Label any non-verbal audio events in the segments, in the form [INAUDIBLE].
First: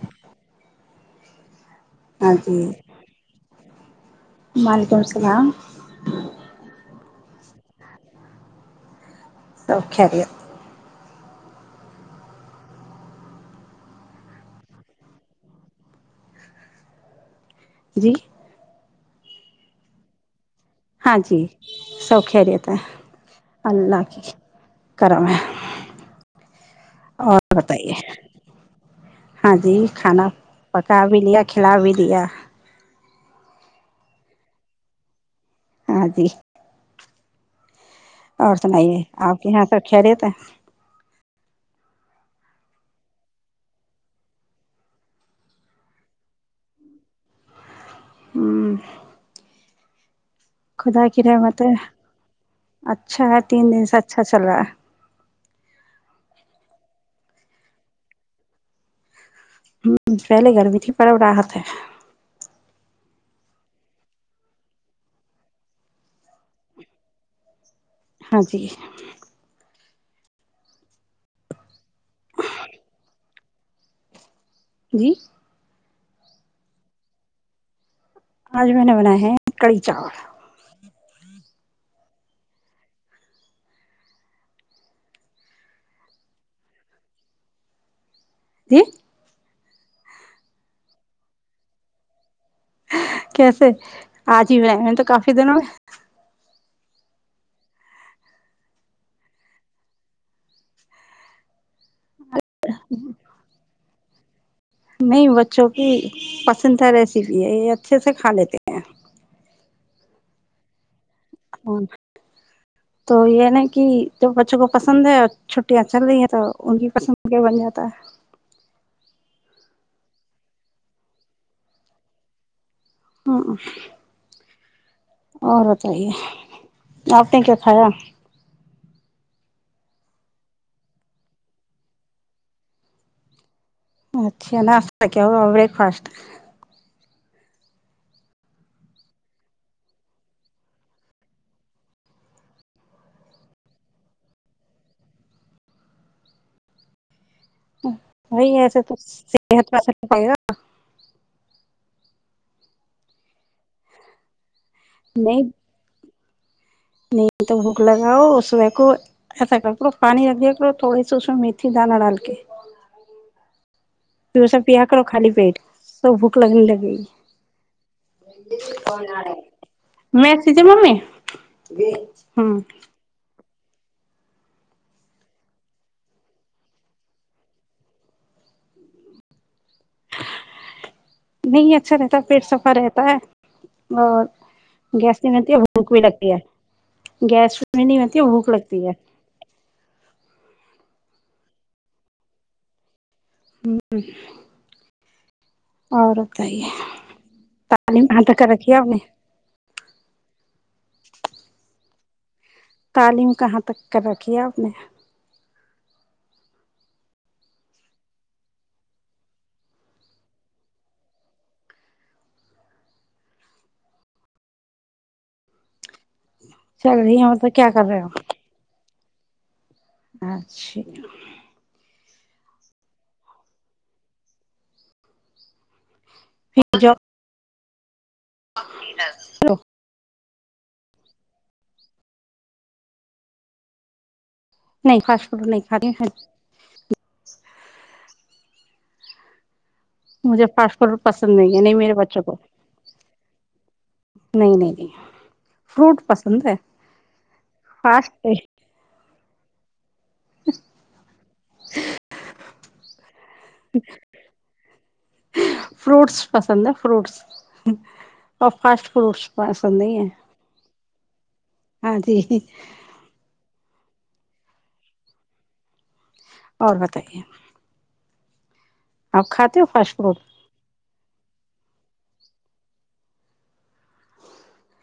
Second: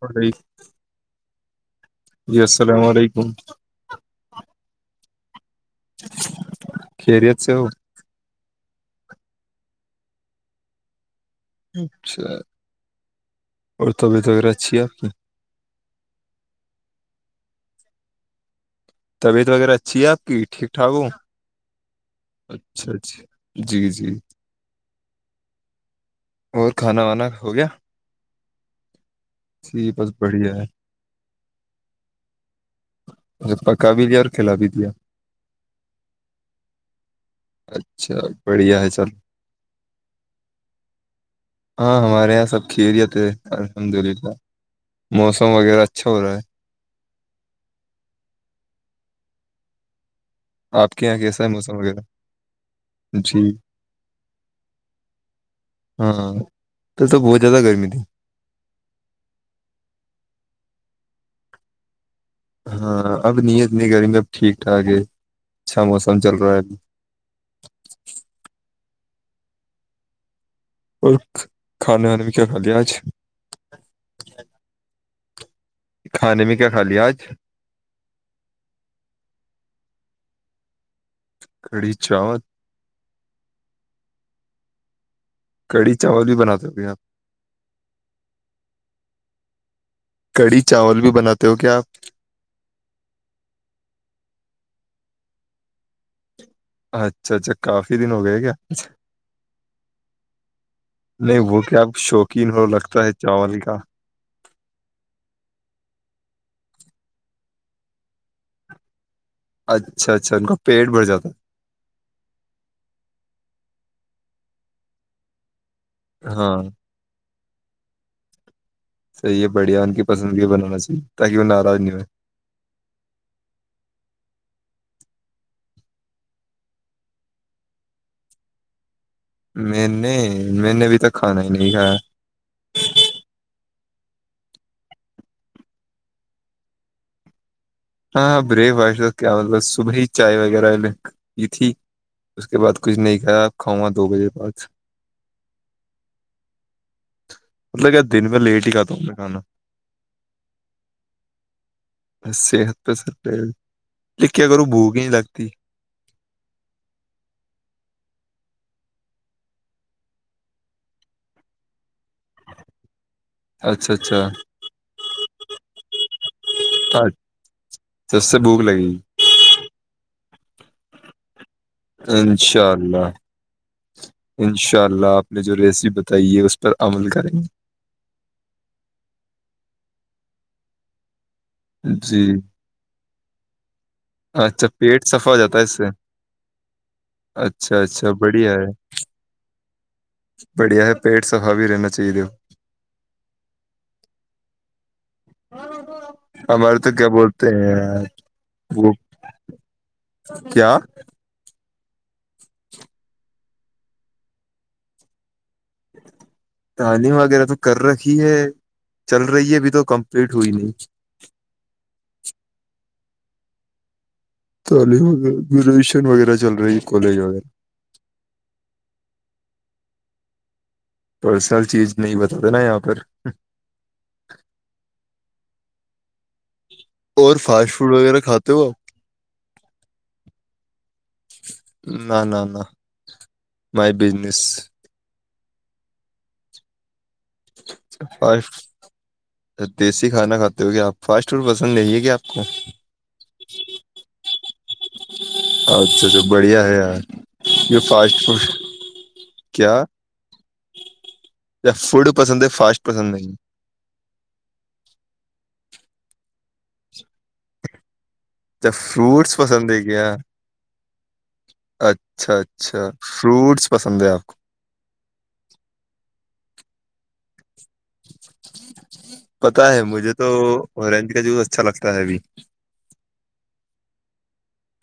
اوری [UNINTELLIGIBLE] جی السلام علیکم وعلیکم السلام چاو [UNINTELLIGIBLE] سب خیریت اچھا اور طبیعت وغیرہ اچھی ہے آپ کی جی طبیعت وغیرہ اچھی ہے آپ کی ٹھیک ٹھاک ہو ہاں جی سب خیریت ہے اچھا اچھا جی اللہ جی کی کرم ہے اور کھانا وانا اور ہو گیا بتائیے ہاں جی بس کھانا بڑھیا ہے پکا بھی لیا کھلا بھی دیا پکا بھی دیا اور کھیلا بھی دیا ہاں جی اچھا [UNINTELLIGIBLE] اور بڑھیا ہے سنائیے چل آپ کے یہاں سب خیریت ہے ہاں ہمارے یہاں سب خیریت ہے الحمد للہ موسم وغیرہ اچھا ہو رہا ہے ہوں آپ خدا کے یہاں کر کیسا رحمت ہے موسم وغیرہ اچھا جی ہے تین دن سے اچھا چل رہا ہے ہاں کل تو بہت زیادہ گرمی تھی ہ پہلے گھرمی تھی پڑڑ رہا تھ ہے [INAUDIBLE] ہاں اب نہیں اتنی گرمی اب ٹھیک ٹھاک ہے اچھا موسم چل رہا ہے اب ہاں جی اور کھانے وانے میں کیا کھتے ہے آج جی [INAUDIBLE] جی [UNINTELLIGIBLE] کھانے میں کیا کھا لیا آج؟ آج میں نے بناائے ہیں کڑھی چاول کڑھی چاول کڑھی چاول بھی بناتے ابھی آپ ج [UNINTELLIGIBLE] کڑھی چاول بھی بناتے ہو کیا آپ؟ کیسے آج ہی ب ہے میں تو کافی دنوں میں اچھا اچھا کافی دن ہو گئے کیا نہیں وہ کیا آپ شوقین ہو لگتا ہے چاول کا نہیں بچوں کی پسندیدہ ریسیپی ہے یہ اچھے سے کھا لیتے ہیں اچھا اچھا ان کا پیٹ بھر جاتا ہے تو یہ نا کہ جو بچوں کو پسند ہے چ ں چل رہی ہیں ہے تو ہاں ان کی پسند کیا بن جاتا ہے صحیح ہے بڑھیا ان کی پسندگیاں بنانا چاہیے تاکہ وہ ناراض نہیں ہوئے ہ اور بت رہی ہے آپ نے کیا کھایا میں نے میں نے ابھی تک کھانا ہی نہیں کھایا اچھا ناشہ کیا ہو بریکفاسٹ ہاں ہاں بریک فاسٹ کیا مطلب صبح ہی چائے وغیرہ کی تھی اس کے بعد کچھ نہیں کھایا آپ کھاؤں گا دو بجے بعد مطلب کیا دن میں وہی لیٹ ہی ایسے کھاتا تو ہوں میں کھانا صحت پر پڑ گا صحت سر لکھیا کرو بھوک ہی لگتی نین تو بھوک لگاؤ اس و کو ایسا کر کرو پانی رکھ دیا کرو تھوڑے سے اس میں میھی دانہ ڈال کے اچھا اچھا خال پیٹ سب لگنے لگے اچھا اس سے بھوک لگے گی گ میںسیج ممی ہوں انشاء اللہ [UNINTELLIGIBLE] انشاء اللہ آپ نے جو ریسیپ بتائی ہے، اس پر عمل کریں [UNINTELLIGIBLE] نہیں گے اچھا رہتا جی پیٹ صفا رہتا ہے اور اچھا پیٹ گیس صفا نہیں ہو بلتی جاتا ہے اس سے بھوک بھی لگتی ہے گیس اچھا بھی نہیں اچھا ہوتی بھوک بڑھیا لگتی ہے بڑھیا ہے پیٹ صفای رہنا چاہیے ہو ہوں [INAUDIBLE] ہمارے تو کیا بولتے ہیں تعلیم کہاں تک کر رکھی ہے آپ وہ نے کیا [INAUDIBLE] تعلیم کہاں تک کر رکھی ہے آپ نے تعلیم وغیرہ تو کر رکھی ہے چل رہی ہے ابھی تو کمپلیٹ ہوئی نہیں تو علیشن وغیرہ ہے چل رہی کالج ہیں م وغیرہ توب کیا کر رہے ہو [UNINTELLIGIBLE] اچھا [INAUDIBLE] پرسنل چیز نہیں بتا دینا یہاں پر [UNINTELLIGIBLE] اور فاش [UNINTELLIGIBLE] وغیرہ [UNINTELLIGIBLE] آپ ہیلو [INAUDIBLE] نہ نہ نہ م بزنی [INAUDIBLE] انس [INAUDIBLE] ر نہیں کارے ہیں [UNINTELLIGIBLE] ف [INAUDIBLE] دیسی کھانا کھاتے ہو کیا آپ فاسٹ فوڈ پسند نہیں ہے کیا آپ کو [UNINTELLIGIBLE] نہیں نہیں نہیں [UNINTELLIGIBLE] فروٹ اچھا اھا پسند بڑھیا ہے یار جو فاسٹ فوڈ [UNINTELLIGIBLE] کیا [INAUDIBLE] فوڈ پسند ہے فاسٹ پسند نہی فروٹس پسند ہے فروٹس جب فروٹس پسند ہے کیا ہاں اچھا جی اچھا فروٹس پسند ہے آپ اور بتائیے آپ [INAUDIBLE] کھاتے پتا ہو ہے فاسٹ مجھے فوڈ تو اور رینند کا جوس اچھا لگتا ہے اب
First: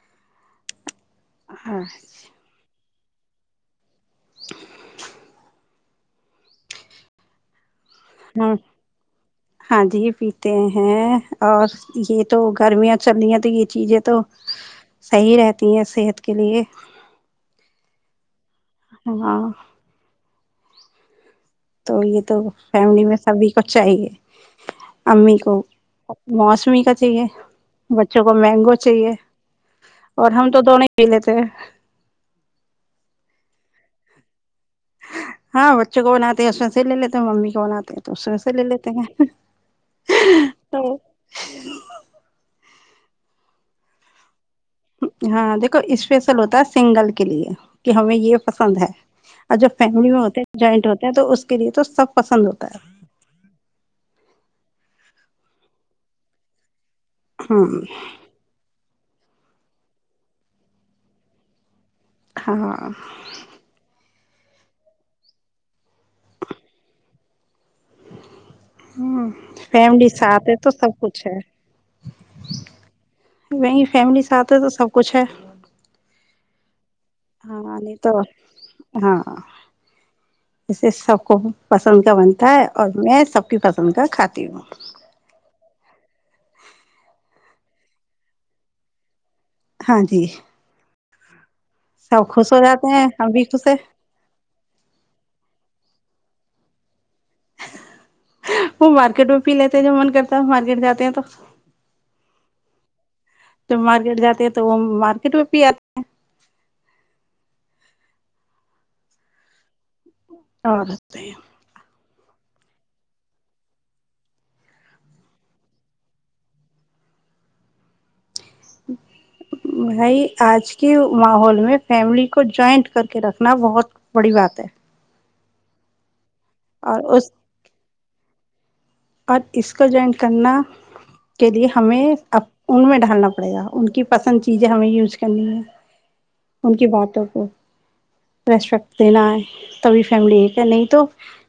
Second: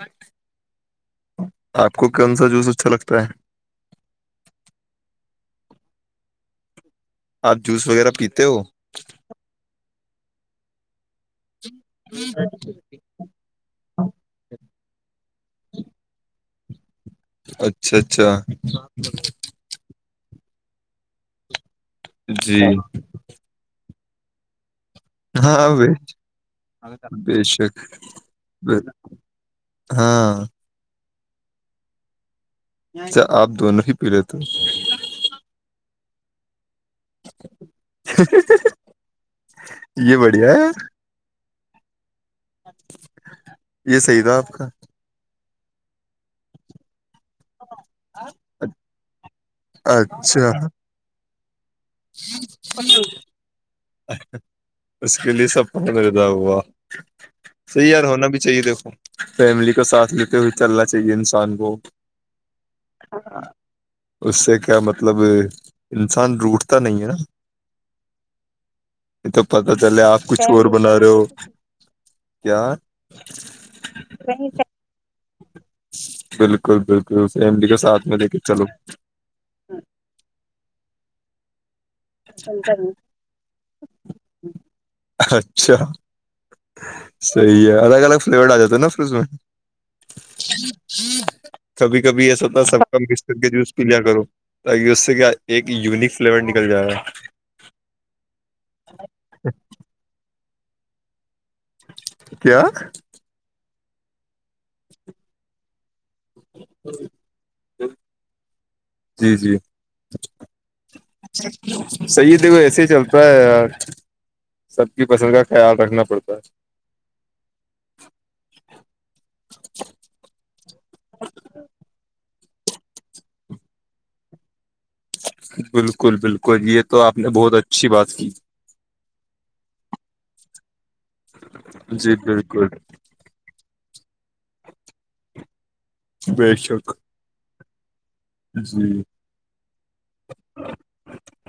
بچ [INAUDIBLE] آپ کو اچھا کون سا جوس اچھا لگتا ت [UNINTELLIGIBLE] اا [UNINTELLIGIBLE] جوس وغیرہ پیتے ہاں ہو ہاں جی پیتے ہیں اور یہ تو گرمیاں چل رہی ہیں تو یہ چیزیں تو صحیح رہتی ہیں صحت کے لیے اچھا اچھا ہاں تو یہ تو جی فیملی میں سبھی کچھ چاہیے امی کو ہاں بے موسمی کا چاہیے بے شک بچوں کو مینگو بے- چاہیے اور ہاں ہم تو دونوں پی لیتے ہیں اچھا آپ دونوں ہی پی لیے تو ہاں بچوں کو بناتے ہیں اس سے لے لیتے ہیں ممی کو بناتے ہیں تو اس میںے سے لے لیتے ہیں ہو یہ بڑھیا ہے تو ج [INAUDIBLE] یہ صحی تھا آپ کا ہاں دیکھو اسپیشل ہوتا ہے سنگل کے لیے کہ ہمیں یہ پسند ہے اور جب فیملی میں ہوتے اچھا ہیں جوائنٹ ہوتے ہیں تو اس کرے تو سب پسند ہوتا ہے بلی سپ اد ہووا [UNINTELLIGIBLE] ہے صحیح ہاں یار ہونا بھی چاہیے دیکھو فیملی کو ساتھ لیتے ہوئے چلنا چاہیے انسان کو ہاں اس سے کیا مطلب انسان روٹ تو نہیں ہے نا ہ یہ تو پتا چلے فیملی آپ کچھ ساتھ ہے اور تو سب بنا رہے ہو کچھ ہے کیا وہیں فیملی ساتھ ہے تو سب کچھ ہے چل بالل بالک ہاں نہیں تو ہاں ایے سب کو پسند کا بنتا ہے اور میں سب کی پسند کا کھاتی ہوں اچھا صحیح ہے الگ الگ فلیور آ جاتا نا فرج میں ہاں جی جی کبھی سب کبھی ایسا خوش ہو ہوتا سب جاتے کا ہیں ہم بسر بھی کے خوش جوس ہیں کلر کرو تاکہ اس سے کیا ایک یونک پ نکل جائے گا وہ مارکیٹ میں پی لیتے جو من کرتا مارکیٹ جاتے ہیں تو کیا تو مارکیٹ جاتے ہے تو وہ مارکیٹ میں پی آتے ہیں ہ جی جی اور صحیح دیکھو ایسے ہی چلتا ہے یار سب کی فصل کا خیال رکھنا پڑتا ہے بھائی آج کے ماحول میں فیملی کو جوائنٹ کر کے رکھنا بہت بڑی بات ہے بالکل بالکل کو یہ تو اور آپ نے اس بہت اچھی بات کی اور اس کا جوائن کرنا کے لیے ہمیں جی بالکل ان میں ڈھالنا پڑے گا ان کی پسند چیزیں ہمیں یوز کرنی ہے بے ان کی شک باتوں کو جی ریسپیکٹ دینا ہے تبھی فیملی ایک ہے نہیں تو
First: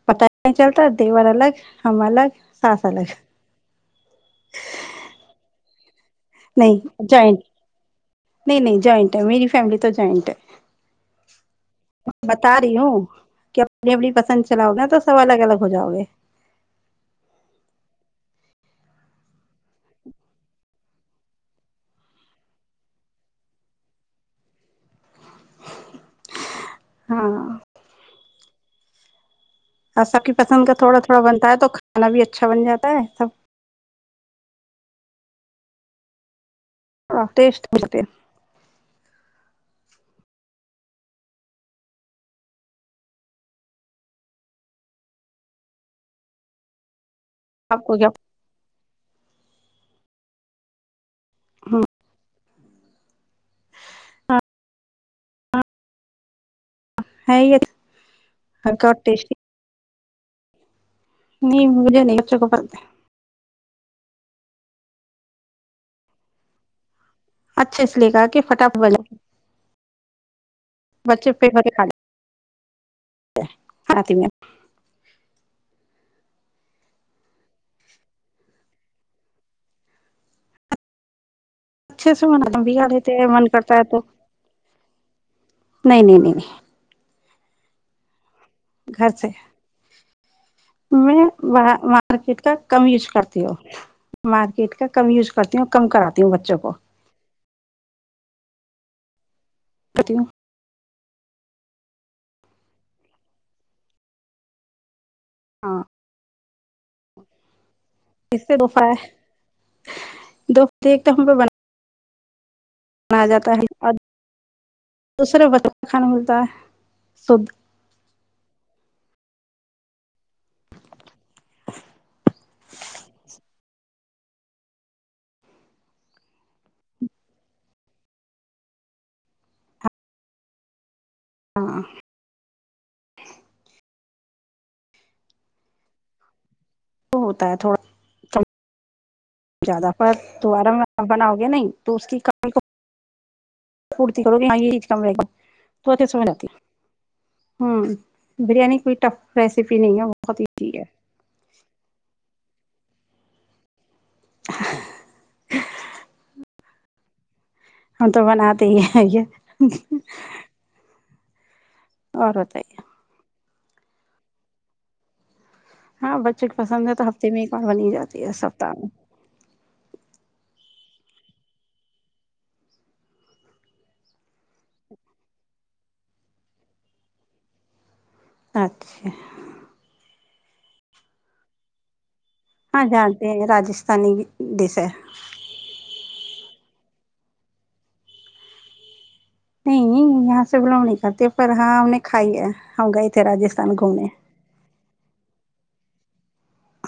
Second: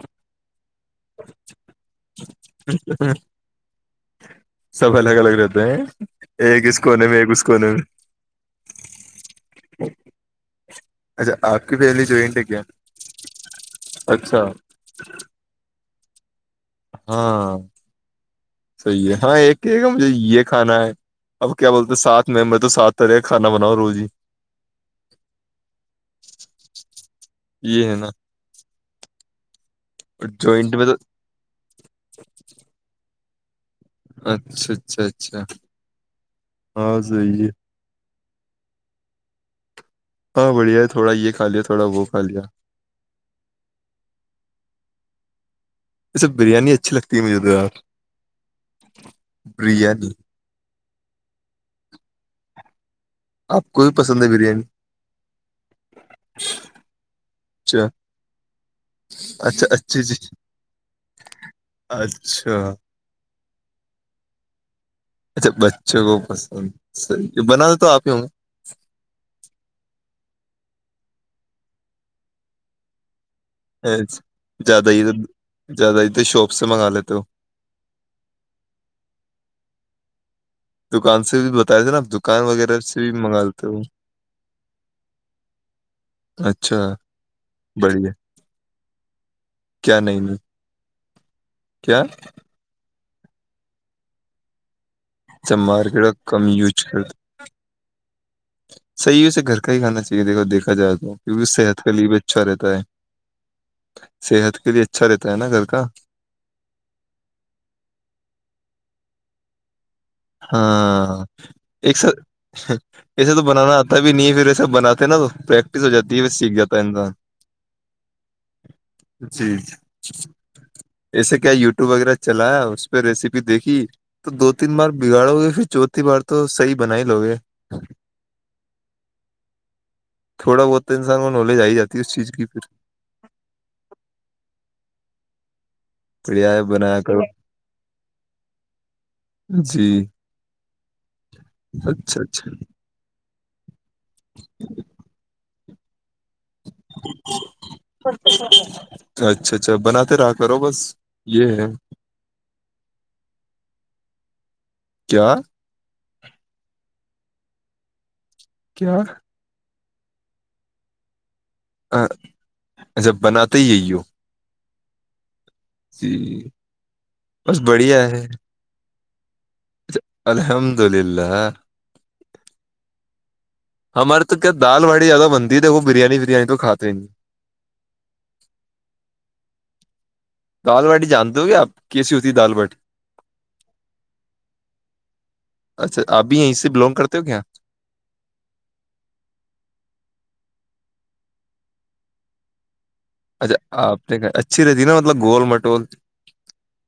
پت نہیں چلتا دیور الگ ہم الگ ہاں سلیش سب الگ الگ رہتے ہیں ایک کس نہیں کونے جوائنٹ میںگس کونے میں نہیں نہیں جوائنٹ ہے میری فیملی تو جوائنٹ ہے اچھا آپ کی فیملی جوائنٹ ہے بتا کیا رہی ہوں کہ اپنی اپنی اچھا پسند چلاؤ گا تو سب الگ الگ ہو جاؤ گے ہاں صحی ہے ہاں ایک کہ مجھے یہ کھانا ہے اب کیا بولتے سات میںمبر تو سات طرح کا کھانا بناؤ روز ہی ہاں یہ ہے نا [UNINTELLIGIBLE] اور سب کی پسند کا جوائنٹ میں تو تھوڑا تھوڑا بنتا ہے تو کھانا بھی اچھا بن جاتا ہے سب اچھا اچھا اچھا ہاں ہ صحیح ہے ٹیٹ متے ہاں بڑھیا ہے تھوڑا یہ کھا لیا تھوڑا وہ کھا لیا یہ سب بریانی اچھی لگتی ہے ت م دو آپ کو کیا بریانی [UNINTELLIGIBLE] آپ کو بھی پسند ہے بریانی ہے یہ اچھا ہلکا اور ٹیسٹی اچھا اچ جی جی نہیں مجھے نہیں اچ کو اچھا پتے اچھا بچوں کو پسند صحیح بنا اچھا تو اس آپ لے ہی ہوں کہا کہ فٹاف بلا بچے فیم کھے ا زیادہ ہی زیادہ ہی شاپ سے منگا لیتے ہو دکان سے بھی بتا رہے تھے نا اچھے آپ سے دکان منا وغیرہ بگا سے رہتے بھی منگا من لیتے کرتا ہو ہے تو نہیں نہیں نہیں نہیں بڑ ہے گھر سے میں کیا مارکیٹ کا کم یوز کر کرتی ہو مارکیٹ کا [UNINTELLIGIBLE] کم یوز کرتی اچھا ہوں کم کراتی ہوں بچوں کو صی ہو سے گھر کئی کانا کرتی چاہیے ہوں دیکو دھا جائےا کی صحت کے لیے بھی اچھا رہتا ہے صحت کے لیے اچ اچھا رہتا ہے نا گھر کا ہاں کس سے دوفہ ہے دو فائدے، ایک ہاں تو ہم پہ ایک س بنایا ایسے تو جاتا ہے بنانا اور آتا بھی نہیں پھر ایسا بناتے نا تو دوسرے بچوں پریکٹس ہو کا کھانا جاتی ہے پھر ملتا سیکھ جاتا ہے انسان شدھ جی ج ایسے کیا یوٹیوب وغیرہ چلا اس پہ ریسیپی دیکھی تو دو تین بار بگاڑو گے پھر چوتھی بار تو صحی بنا ہی لو گے تھوڑا بہت [INAUDIBLE] پڑائے بنایا کرو ہوتا ہے تھوڑا کم جی زیادہ فرد دوبارا بناؤ گے نہیں تو اس کی اچھا کمی اچھا کو پورتی کرو گ ہاں یہ چیز کملے گی تو سوا بریانی کوئی ٹف اچھا اچھا ریسیپی نہیں ہے بناتے رہا بہت کرو ایزی بس ہے یہ ہے کیا ہم تو بناتے کیا ہی [INAUDIBLE] اور بتائیے جب بناات [UNINTELLIGIBLE] ہاں بچوں کو پسند ہے تو ہفتے میں ایک بس بار بنی جاتی ہے سپتااہ میں الحمدللہ ہممرت کیا دال واڑی زیادہ بنتی ت وہ بریانی بریانی تو کھات ہی نہیں اچھا کال واڑی جانتے ہو کیا آپ کیسی ہے دال باٹی ہاں ج ہاں ج راجستھانی دس ہے اچھا آپ بھی یہیں بلونگ کرتے ہو کیا نہیں یہاں سے ب لوم نہیں کھاتے پر ہاں ہم نے کھائی ہے ہم گئے تھے اچھا راجستھان آپ گھومنے نے کہ اچھی رہتی نا مطلب گول مٹول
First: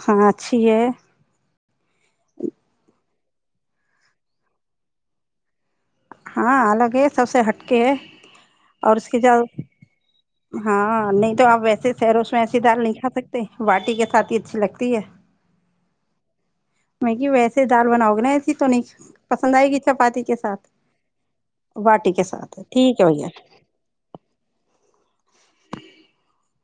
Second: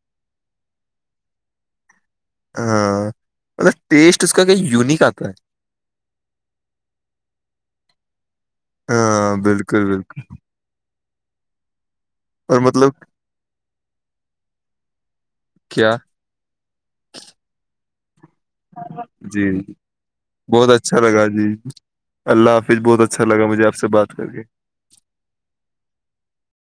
ہاں اچھی ہے ہاں مطلب ٹیسٹ اس کا کہ یونیک آتا ہے ہاں الگ ہے سب سے ہٹکے ہے ہے اور اس کی ہاں ج بالکل بالکل ہاں نہیں تو آپ وسے پیرو اس میں ایسی اور دال نہیں مطلب کا سکتے واٹی کے ساتھ ہی اچھی لگتی ہے کیا میک ویسے دال بناؤ [UNINTELLIGIBLE] تو نہیں جی پسند آئے گی چپاتی کے ساتھ بہت اچھا لگا جی باٹی کے اللہ ساتھ حافظ بہت ٹھیک ہے اچھا بھیا لگا مجھے آپ سے بات کر کے